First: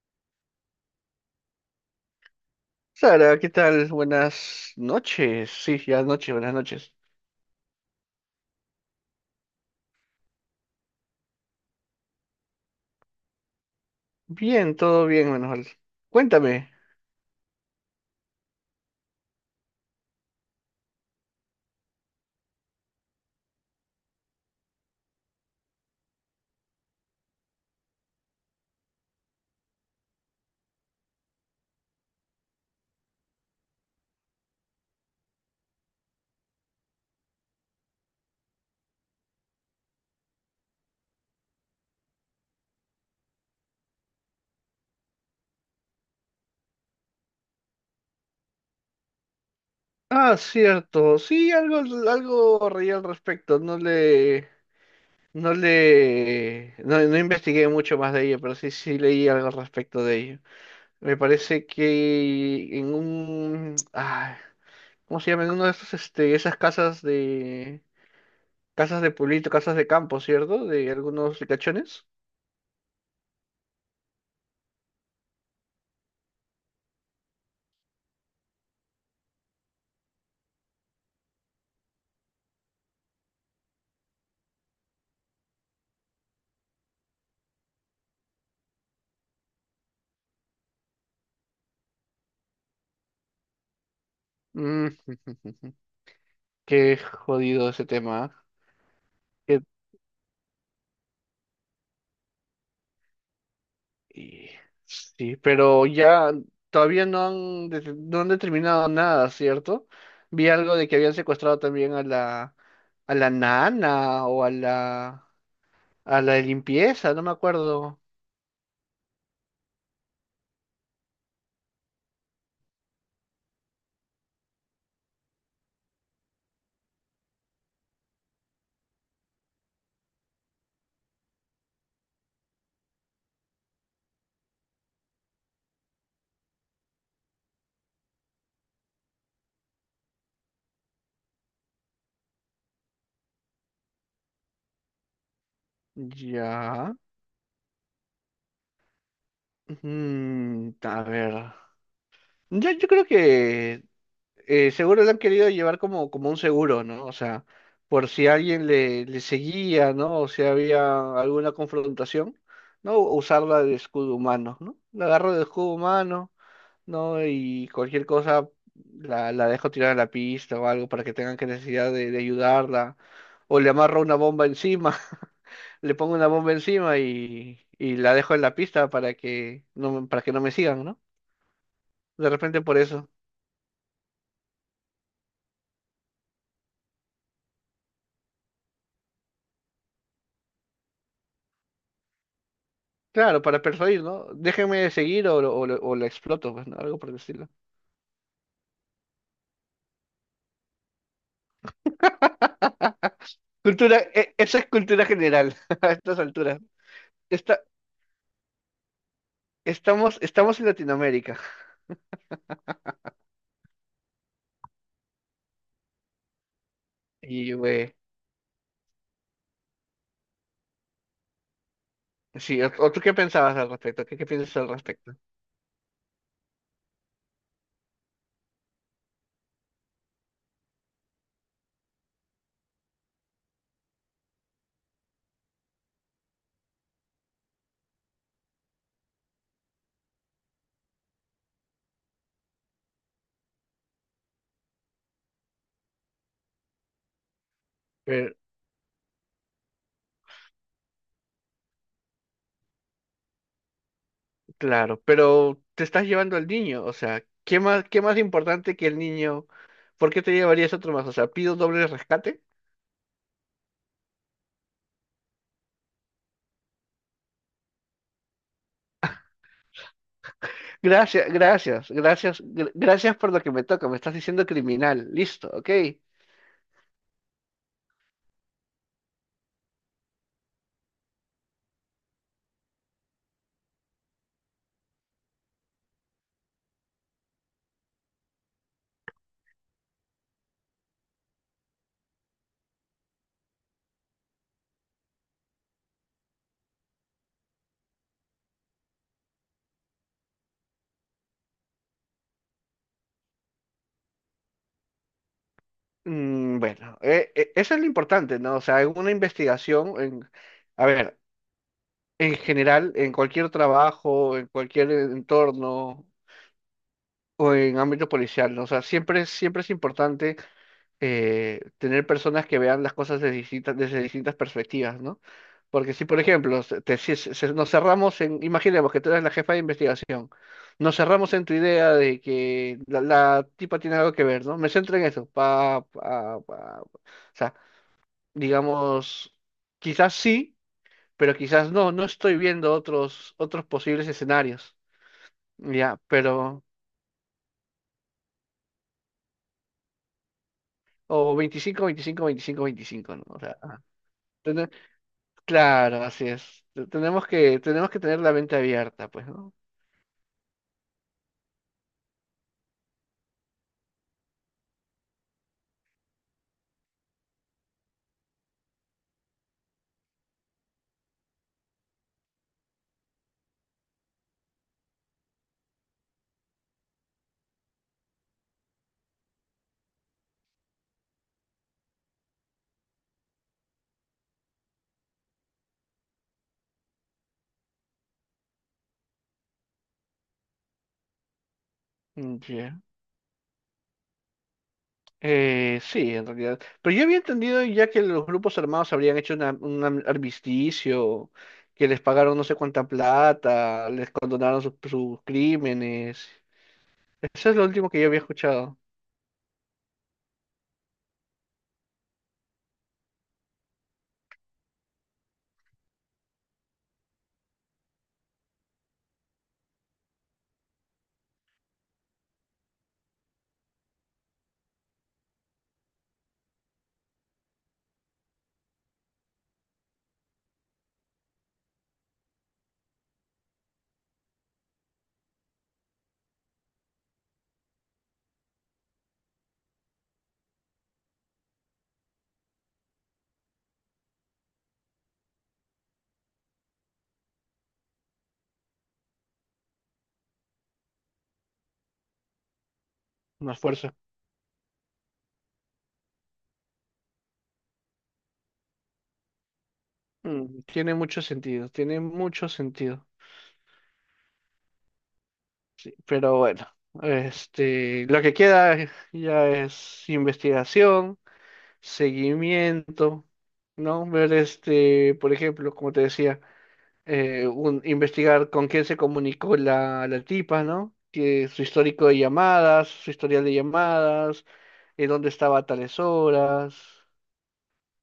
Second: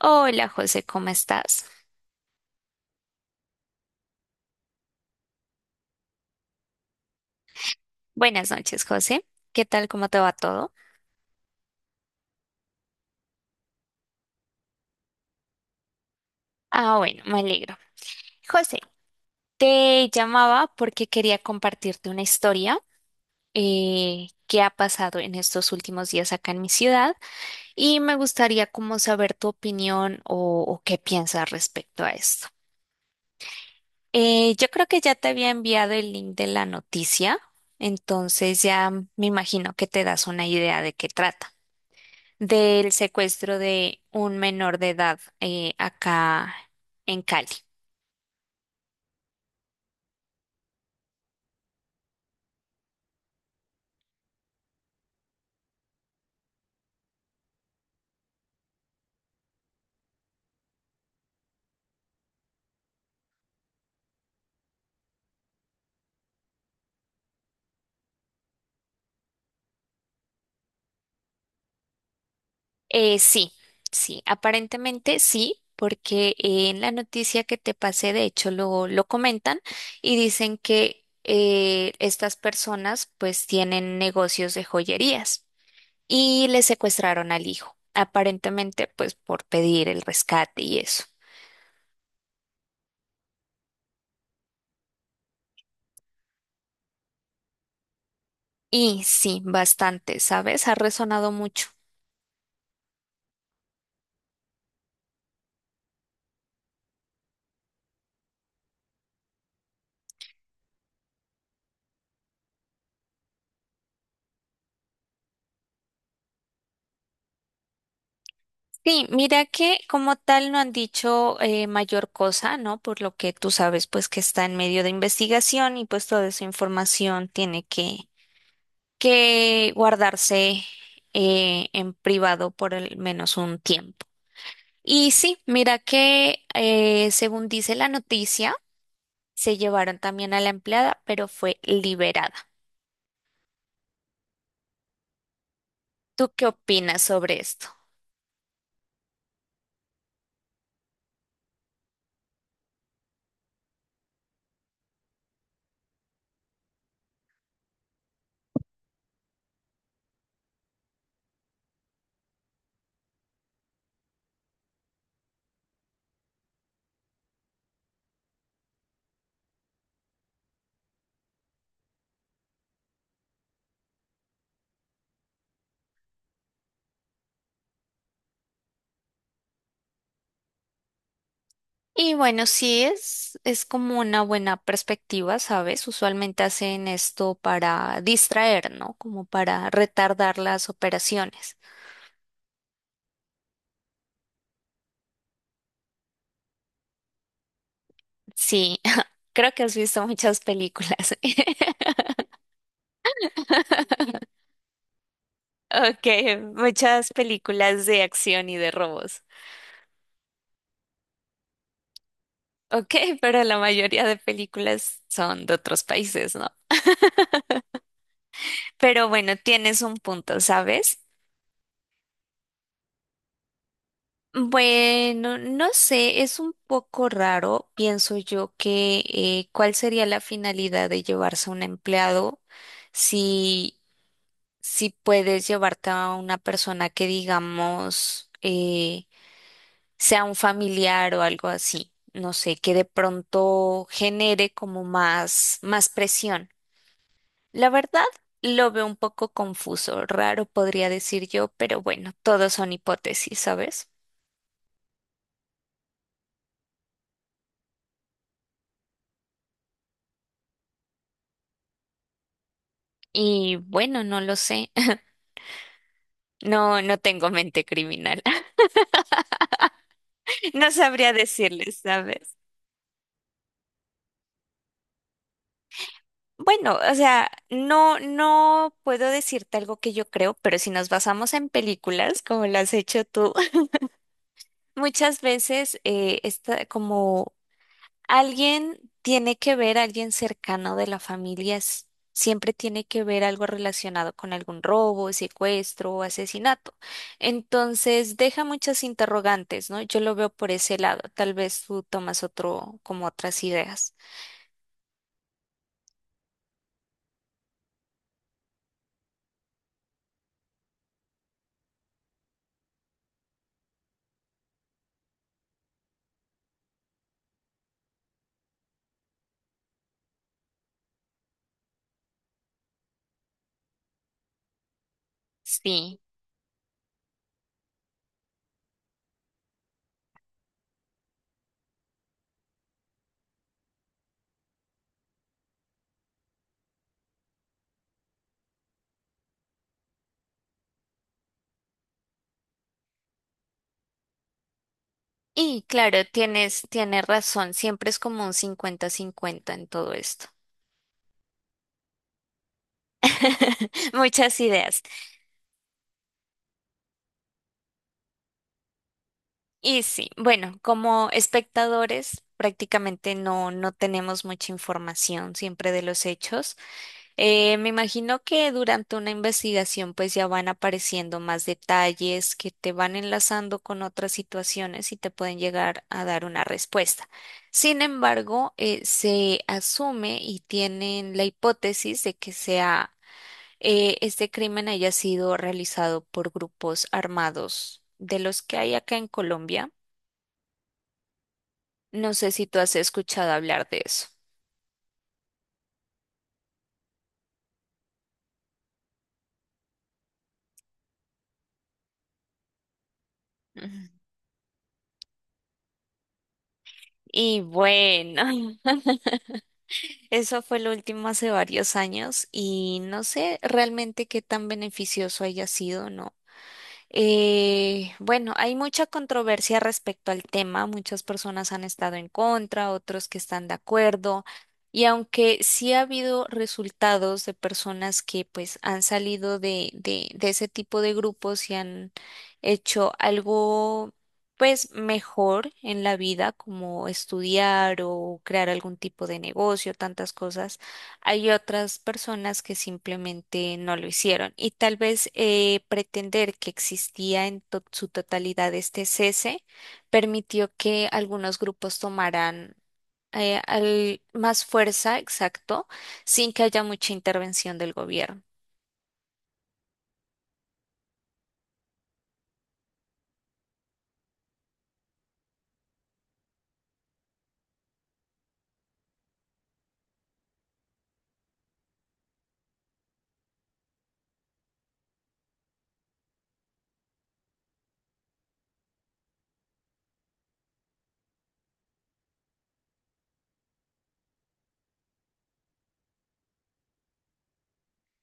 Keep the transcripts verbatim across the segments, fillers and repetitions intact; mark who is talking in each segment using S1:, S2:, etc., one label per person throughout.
S1: Hola José, ¿cómo estás?
S2: Sara, ¿qué tal? Buenas noches. Sí, ya es noche, buenas noches.
S1: Buenas noches, José. ¿Qué tal? ¿Cómo te va todo?
S2: Bien, todo bien, Manuel. Cuéntame.
S1: Ah, bueno, me alegro. José, te llamaba porque quería compartirte una historia eh, que ha pasado en estos últimos días acá en mi ciudad y me gustaría como saber tu opinión o, o qué piensas respecto a esto. Eh, yo creo que ya te había enviado el link de la noticia, entonces ya me imagino que te das una idea de qué trata. Del secuestro de un menor de edad, eh, acá en Cali.
S2: Ah, cierto. Sí, algo, algo reí al respecto. No le, no le, no, no investigué mucho más de ello, pero sí, sí leí algo al respecto de ello. Me parece que en un, ah, ¿cómo se llama? En uno de esos, este, esas casas de, casas de, pueblito, casas de campo, ¿cierto? De algunos ricachones.
S1: Eh, sí, sí, aparentemente sí, porque eh, en la noticia que te pasé, de hecho, lo, lo comentan y dicen que eh, estas personas pues tienen negocios de joyerías y le secuestraron al hijo, aparentemente pues por pedir el rescate y eso.
S2: Mm. Qué jodido ese tema.
S1: Y sí,
S2: Que
S1: bastante, ¿sabes? Ha resonado mucho.
S2: y- sí, pero ya todavía no han, de- no han determinado nada, ¿cierto? Vi algo de que habían secuestrado también a la, a la, nana o a la, a la de limpieza, no me acuerdo.
S1: Sí, mira que como tal no han dicho eh, mayor cosa, ¿no? Por lo que tú sabes, pues que está en medio de investigación y pues toda esa información tiene que, que guardarse eh, en privado por al menos un tiempo. Y sí, mira que eh, según dice la noticia, se llevaron también a la empleada, pero fue liberada. ¿Tú qué
S2: Ya.
S1: opinas sobre esto?
S2: Mm, a ver. Yo, yo creo que eh, seguro lo han querido llevar como, como un seguro, ¿no? O sea, por si alguien le, le seguía, ¿no? O si había alguna confrontación, ¿no? Usarla de escudo humano, ¿no? La agarro de escudo humano, ¿no? Y cualquier cosa la, la dejo tirada a la pista o algo para que tengan que necesidad de, de ayudarla. O le amarro una bomba encima, le pongo una bomba encima y, y la dejo en la pista para que no, me- para que no me sigan, ¿no?
S1: Y
S2: De
S1: bueno,
S2: repente por
S1: sí
S2: eso.
S1: es, es como una buena perspectiva, ¿sabes? Usualmente hacen esto para distraer, ¿no? Como para retardar las operaciones.
S2: Claro, para persuadir, ¿no? Déjenme seguir o, lo- o, lo- o la exploto, pues, ¿no? Algo por el estilo.
S1: Sí, creo que has visto muchas películas.
S2: Cultura, e- eso es cultura general a
S1: Ok,
S2: estas alturas.
S1: muchas
S2: Esta-
S1: películas de acción y de robos.
S2: estamos, estamos en Latinoamérica.
S1: Ok, pero la mayoría de películas son de otros países, ¿no?
S2: Y, güey,
S1: Pero bueno, tienes un punto, ¿sabes?
S2: sí, ¿o, o tú qué pensabas al respecto? ¿Qué, qué piensas al respecto?
S1: Bueno, no sé, es un poco raro, pienso yo, que eh, cuál sería la finalidad de llevarse a un empleado si, si puedes llevarte a una persona que, digamos, eh, sea un familiar o algo así, no sé, que de pronto genere como más, más presión. La verdad,
S2: Pero-
S1: lo veo un poco confuso, raro podría decir yo, pero bueno, todo son hipótesis, ¿sabes?
S2: claro, pero te estás llevando al niño, o sea, ¿qué más, qué más importante que el niño? ¿Por qué te llevarías otro más? O sea, ¿pido doble rescate?
S1: Y bueno, no lo sé. No, no tengo mente criminal. No sabría
S2: Gracias,
S1: decirles,
S2: gracias,
S1: ¿sabes?
S2: gracias, gr- gracias por lo que me toca. Me estás diciendo criminal. Listo, ok.
S1: Bueno, o sea, no, no puedo decirte algo que yo creo, pero si nos basamos en películas, como lo has hecho tú, muchas veces eh, está como. Alguien tiene que ver, alguien cercano de la familia, s- siempre tiene que ver algo relacionado con algún robo, secuestro o asesinato. Entonces, deja muchas interrogantes, ¿no? Yo lo veo por ese lado. Tal vez tú tomas otro, como otras ideas.
S2: Mm, Bueno, eh, eh, eso es lo importante, ¿no? O sea, en una investigación, en, a ver, en general, en cualquier trabajo, en cualquier entorno o en ámbito policial, ¿no? O sea, siempre, siempre es importante eh, tener personas que vean las cosas desde distintas, desde distintas perspectivas, ¿no? Porque
S1: Sí.
S2: si, por ejemplo, se- te- si se- se- nos cerramos en, imaginemos que tú eres la jefa de investigación, nos cerramos en tu idea de que la, la tipa tiene algo que ver, ¿no? Me centro en eso, pa, pa, pa, pa. O sea, digamos, quizás sí, pero quizás no, no estoy viendo otros, otros posibles escenarios,
S1: Y claro,
S2: ya,
S1: tienes,
S2: pero,
S1: tienes razón. Siempre es como un cincuenta cincuenta en todo esto.
S2: o veinticinco veinticinco veinticinco veinticinco, ¿no? O sea,
S1: Muchas
S2: tene-
S1: ideas.
S2: claro, así es. Te- tenemos que, tenemos que tener la mente abierta, pues, ¿no?
S1: Y sí, bueno, como espectadores prácticamente no, no tenemos mucha información siempre de los hechos. Eh, me imagino que durante una investigación pues ya van apareciendo más detalles que te van enlazando con otras situaciones y te pueden llegar a dar una respuesta. Sin embargo, eh, se asume y tienen la hipótesis de que sea eh, este crimen haya sido realizado por grupos armados de los que hay acá en Colombia. No sé
S2: Mm,
S1: si tú has
S2: ya.
S1: escuchado hablar de eso.
S2: Eh, sí, en realidad. Pero yo había entendido ya que los grupos armados habrían hecho una- un am- armisticio, que les pagaron no sé cuánta plata,
S1: Ujú.
S2: les condonaron sus sus crímenes.
S1: Y
S2: Eso es lo último que yo había
S1: bueno,
S2: escuchado.
S1: eso fue lo último hace varios años y no sé realmente qué tan beneficioso haya sido, ¿no? Eh, bueno, hay mucha controversia respecto al tema. Muchas personas han estado en contra, otros que están de acuerdo. Y aunque sí ha habido resultados de personas que pues han salido de, de, de ese tipo de grupos y han hecho algo pues mejor en la vida, como estudiar o crear algún tipo de negocio, tantas cosas. Hay otras personas que simplemente no lo hicieron y tal vez eh, pretender que existía en to- su totalidad este cese permitió que algunos grupos tomaran eh,
S2: Una fuerza.
S1: al- más fuerza, exacto, sin que haya mucha intervención del gobierno.
S2: Mm, tiene mucho sentido, tiene mucho sentido. Pero bueno, este, lo que queda ya es investigación, seguimiento, ¿no? Ver, este, por ejemplo, como te decía, eh, un, investigar con quién se comunicó la, la tipa, ¿no? Que su histórico de llamadas, su historial de llamadas, en dónde estaba a tales horas,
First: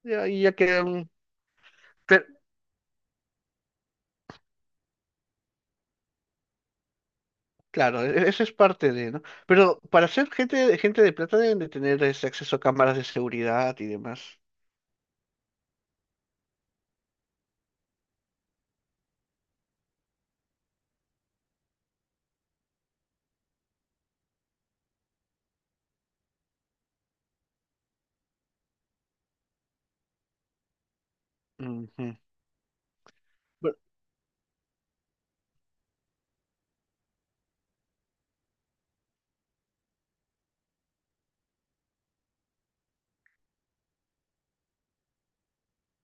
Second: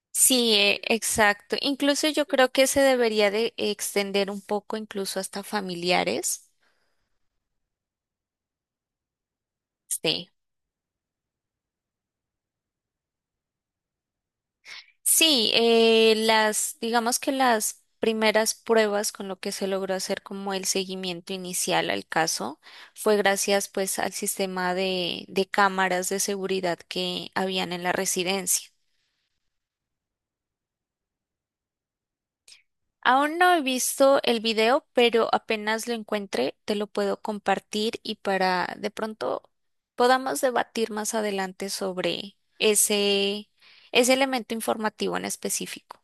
S2: ya- y ya
S1: Sí, eh,
S2: quedan.
S1: exacto. Incluso yo creo que se debería de extender un poco incluso hasta familiares.
S2: Claro, e- eso es parte de, ¿no? Pero para
S1: Sí.
S2: ser gente, gente de plata deben de tener ese acceso a cámaras de seguridad y demás.
S1: Sí, eh, las, digamos que las primeras pruebas con lo que se logró hacer como el seguimiento inicial al caso fue gracias pues al sistema de, de cámaras de seguridad que habían en la residencia.
S2: Ujú.
S1: Aún no he
S2: Bu-
S1: visto el video, pero apenas lo encuentre te lo puedo compartir y para de pronto podamos debatir más adelante sobre ese, ese elemento informativo en específico.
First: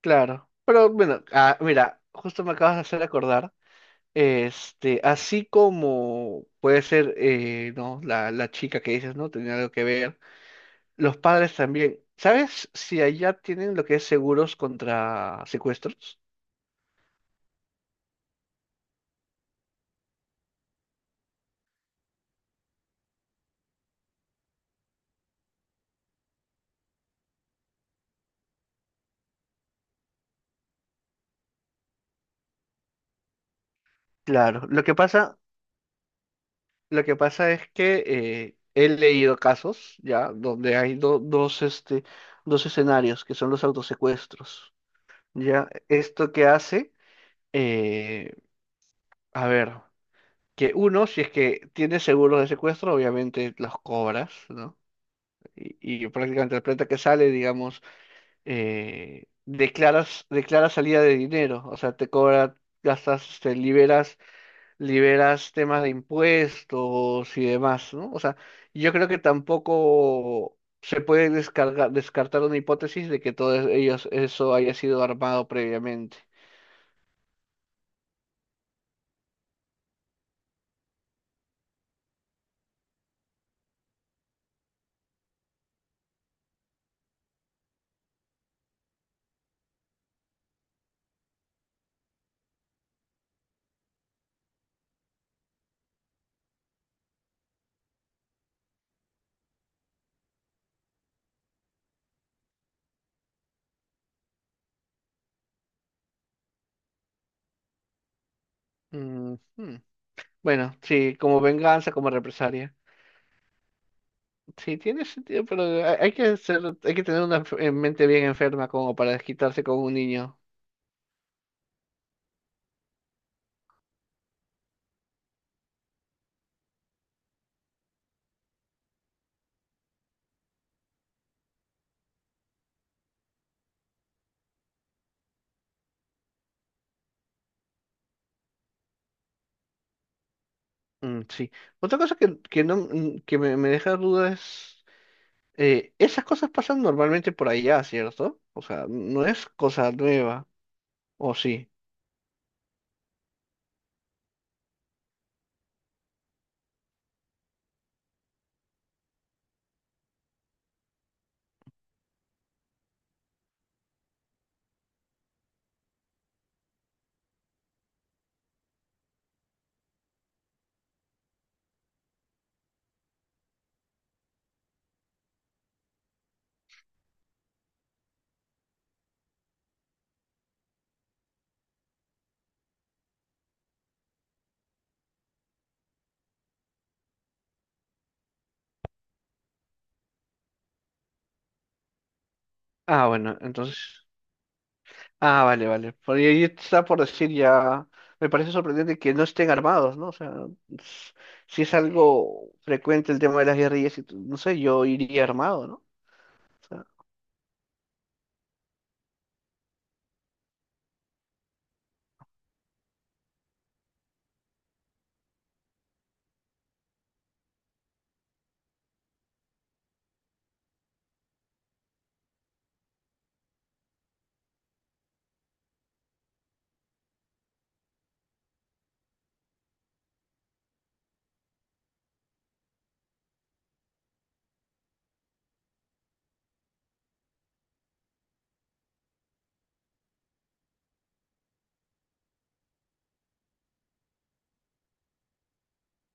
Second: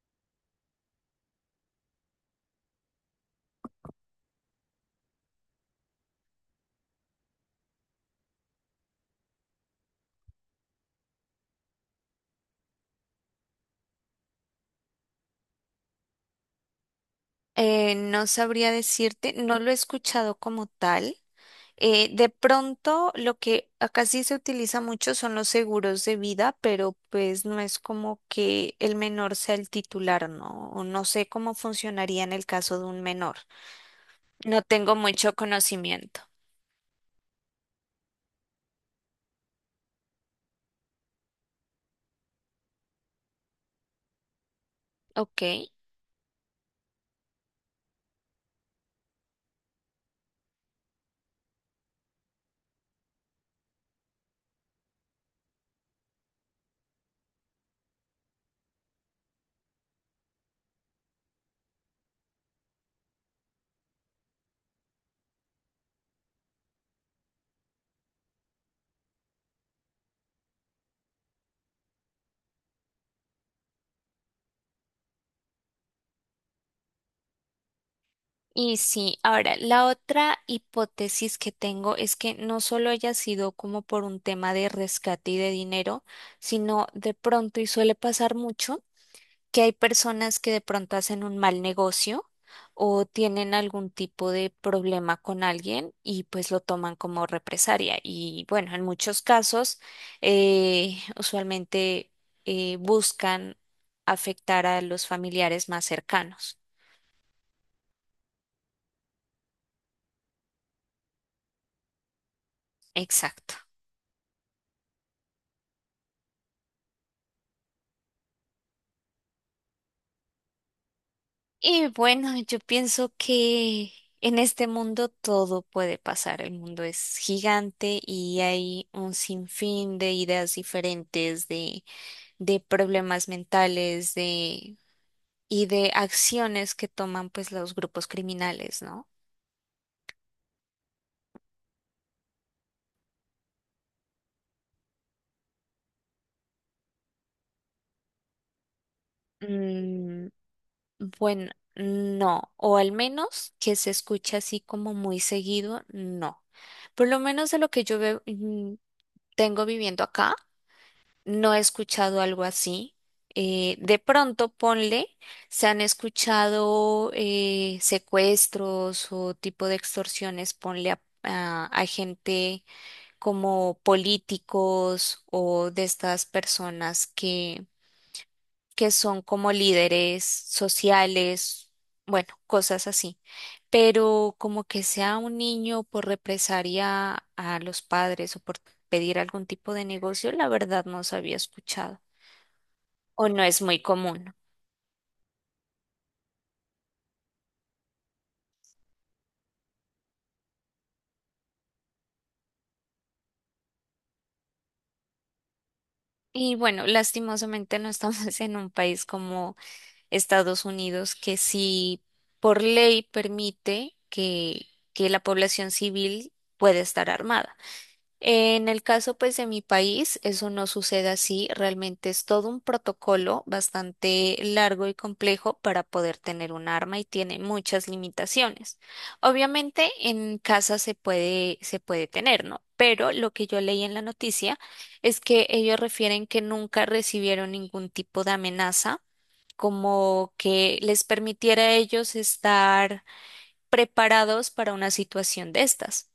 S2: Claro. Pero bueno, ah, mira, justo me acabas de hacer acordar, este, así como puede ser, eh, ¿no? La, la chica que dices, ¿no? Tenía algo que ver. Los padres también. ¿Sabes si allá tienen lo que es seguros contra secuestros?
S1: Eh, no sabría decirte, no lo he escuchado como tal. Eh, de pronto, lo que acá sí se utiliza mucho son los seguros de vida, pero pues no es como que el menor sea el titular, ¿no? O no sé cómo funcionaría en el caso de un menor. No
S2: Claro. Lo
S1: tengo
S2: que
S1: mucho
S2: pasa...
S1: conocimiento.
S2: Lo que pasa es que eh, he leído casos ya donde hay do- dos, este, dos escenarios que son los autosecuestros. Ya,
S1: Ok.
S2: esto que hace, eh, a ver, que uno, si es que tiene seguros de secuestro, obviamente los cobras, ¿no? Y, y prácticamente la plata que sale, digamos, eh, declaras, declaras salida de dinero, o sea, te cobra, gastas, te liberas liberas temas de impuestos y demás, ¿no? O sea, yo creo que tampoco se puede descarga- descartar una hipótesis de que todo es- ellos, eso haya sido armado previamente.
S1: Y sí, ahora, la otra hipótesis que tengo es que no solo haya sido como por un tema de rescate y de dinero, sino de pronto, y suele pasar mucho, que hay personas que de pronto hacen un mal negocio o tienen algún tipo de problema con alguien y pues lo toman como represalia. Y bueno, en muchos casos eh, usualmente eh, buscan afectar a los familiares más cercanos.
S2: Mm, hmm. Bueno, sí, como venganza, como represalia.
S1: Exacto.
S2: Sí, tiene sentido, pero hay hay que ser, hay que tener una enf- eh, mente bien enferma como para desquitarse con un niño.
S1: Y bueno, yo pienso que en este mundo todo puede pasar. El mundo es gigante y hay un sinfín de ideas diferentes, de de problemas mentales, de, y de acciones que toman pues los grupos criminales, ¿no?
S2: Mm, sí. Otra cosa que, que no, mm, que me, me deja dudas. Eh, esas cosas pasan normalmente por allá, ¿cierto? O sea, no es cosa
S1: Mm,
S2: nueva, ¿o
S1: bueno,
S2: sí?
S1: no, o al menos que se escucha así como muy seguido, no. Por lo menos de lo que yo veo, mm, tengo viviendo acá, no he escuchado algo así. Eh, de pronto, ponle, se han escuchado eh, secuestros o tipo de extorsiones, ponle a, a a gente como políticos o de estas personas que, que son como líderes sociales, bueno, cosas así. Pero como que sea un niño por represalia a los padres o por pedir algún tipo de negocio, la verdad no se había escuchado
S2: Ah,
S1: o
S2: bueno,
S1: no es muy
S2: entonces...
S1: común.
S2: Ah, vale, vale. Por ahí está por decir ya... Me parece sorprendente que no estén armados, ¿no? O sea, s- si es algo frecuente el tema de las guerrillas, y t- no sé, yo iría armado, ¿no? O
S1: Y
S2: sea,
S1: bueno, lastimosamente no estamos en un país como Estados Unidos que sí por ley permite que, que la población civil puede estar armada. En el caso pues de mi país, eso no sucede así, realmente es todo un protocolo bastante largo y complejo para poder tener un arma y tiene muchas limitaciones. Obviamente en casa se puede, se puede tener, ¿no? Pero lo que yo leí en la noticia es que ellos refieren que nunca recibieron ningún tipo de amenaza como que les permitiera a ellos estar preparados para una situación de estas.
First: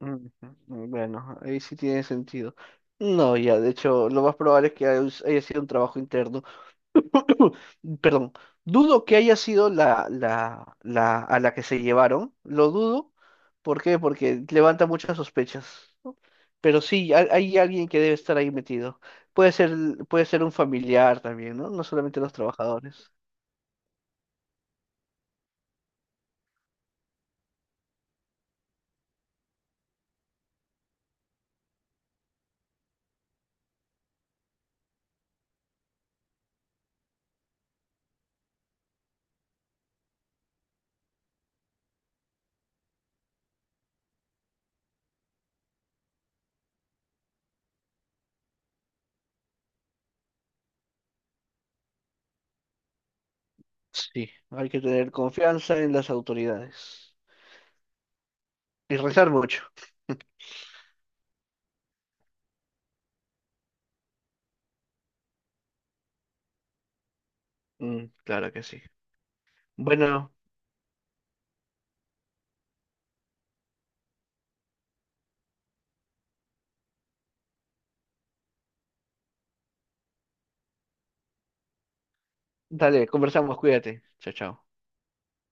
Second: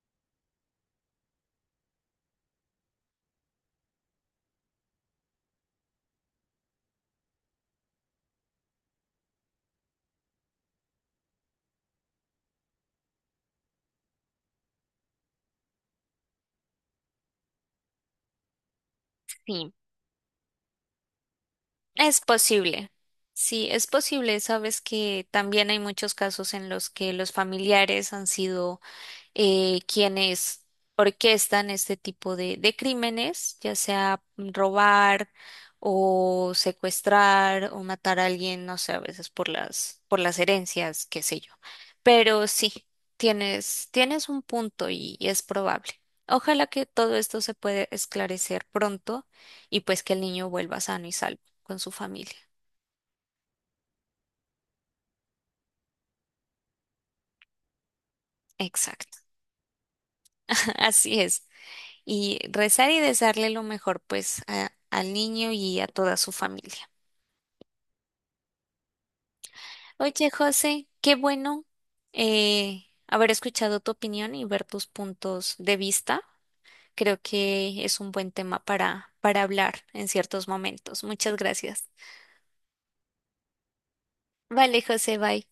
S2: ujú, bueno, ahí sí tiene sentido. No, ya, de hecho, lo más probable es que haya haya sido un trabajo interno. Perdón, dudo que haya sido la, la, la a la que se llevaron, lo dudo. ¿Por qué? Porque levanta muchas sospechas, ¿no? Pero sí, hay, hay alguien que debe estar ahí metido. Puede ser,
S1: Sí,
S2: puede ser un familiar también, ¿no? No solamente
S1: es
S2: los
S1: posible.
S2: trabajadores.
S1: Sí, es posible. Sabes que también hay muchos casos en los que los familiares han sido eh, quienes orquestan este tipo de, de crímenes, ya sea robar o secuestrar o matar a alguien, no sé, a veces por las, por las herencias, qué sé yo. Pero sí, tienes, tienes un punto y, y es probable. Ojalá que todo esto se pueda esclarecer pronto y pues que el niño vuelva sano y salvo con su familia.
S2: Sí, hay que tener confianza en las autoridades y
S1: Exacto,
S2: rezar mucho.
S1: así es. Y rezar y desearle lo mejor pues a- al niño y a toda su familia.
S2: Mm, claro que sí.
S1: Oye,
S2: Bueno,
S1: José, qué bueno eh, haber escuchado tu opinión y ver tus puntos de vista. Creo que es un buen tema para, para hablar en ciertos momentos. Muchas gracias.
S2: dale, conversamos, cuídate. Chao, chao.
S1: Vale, José, bye.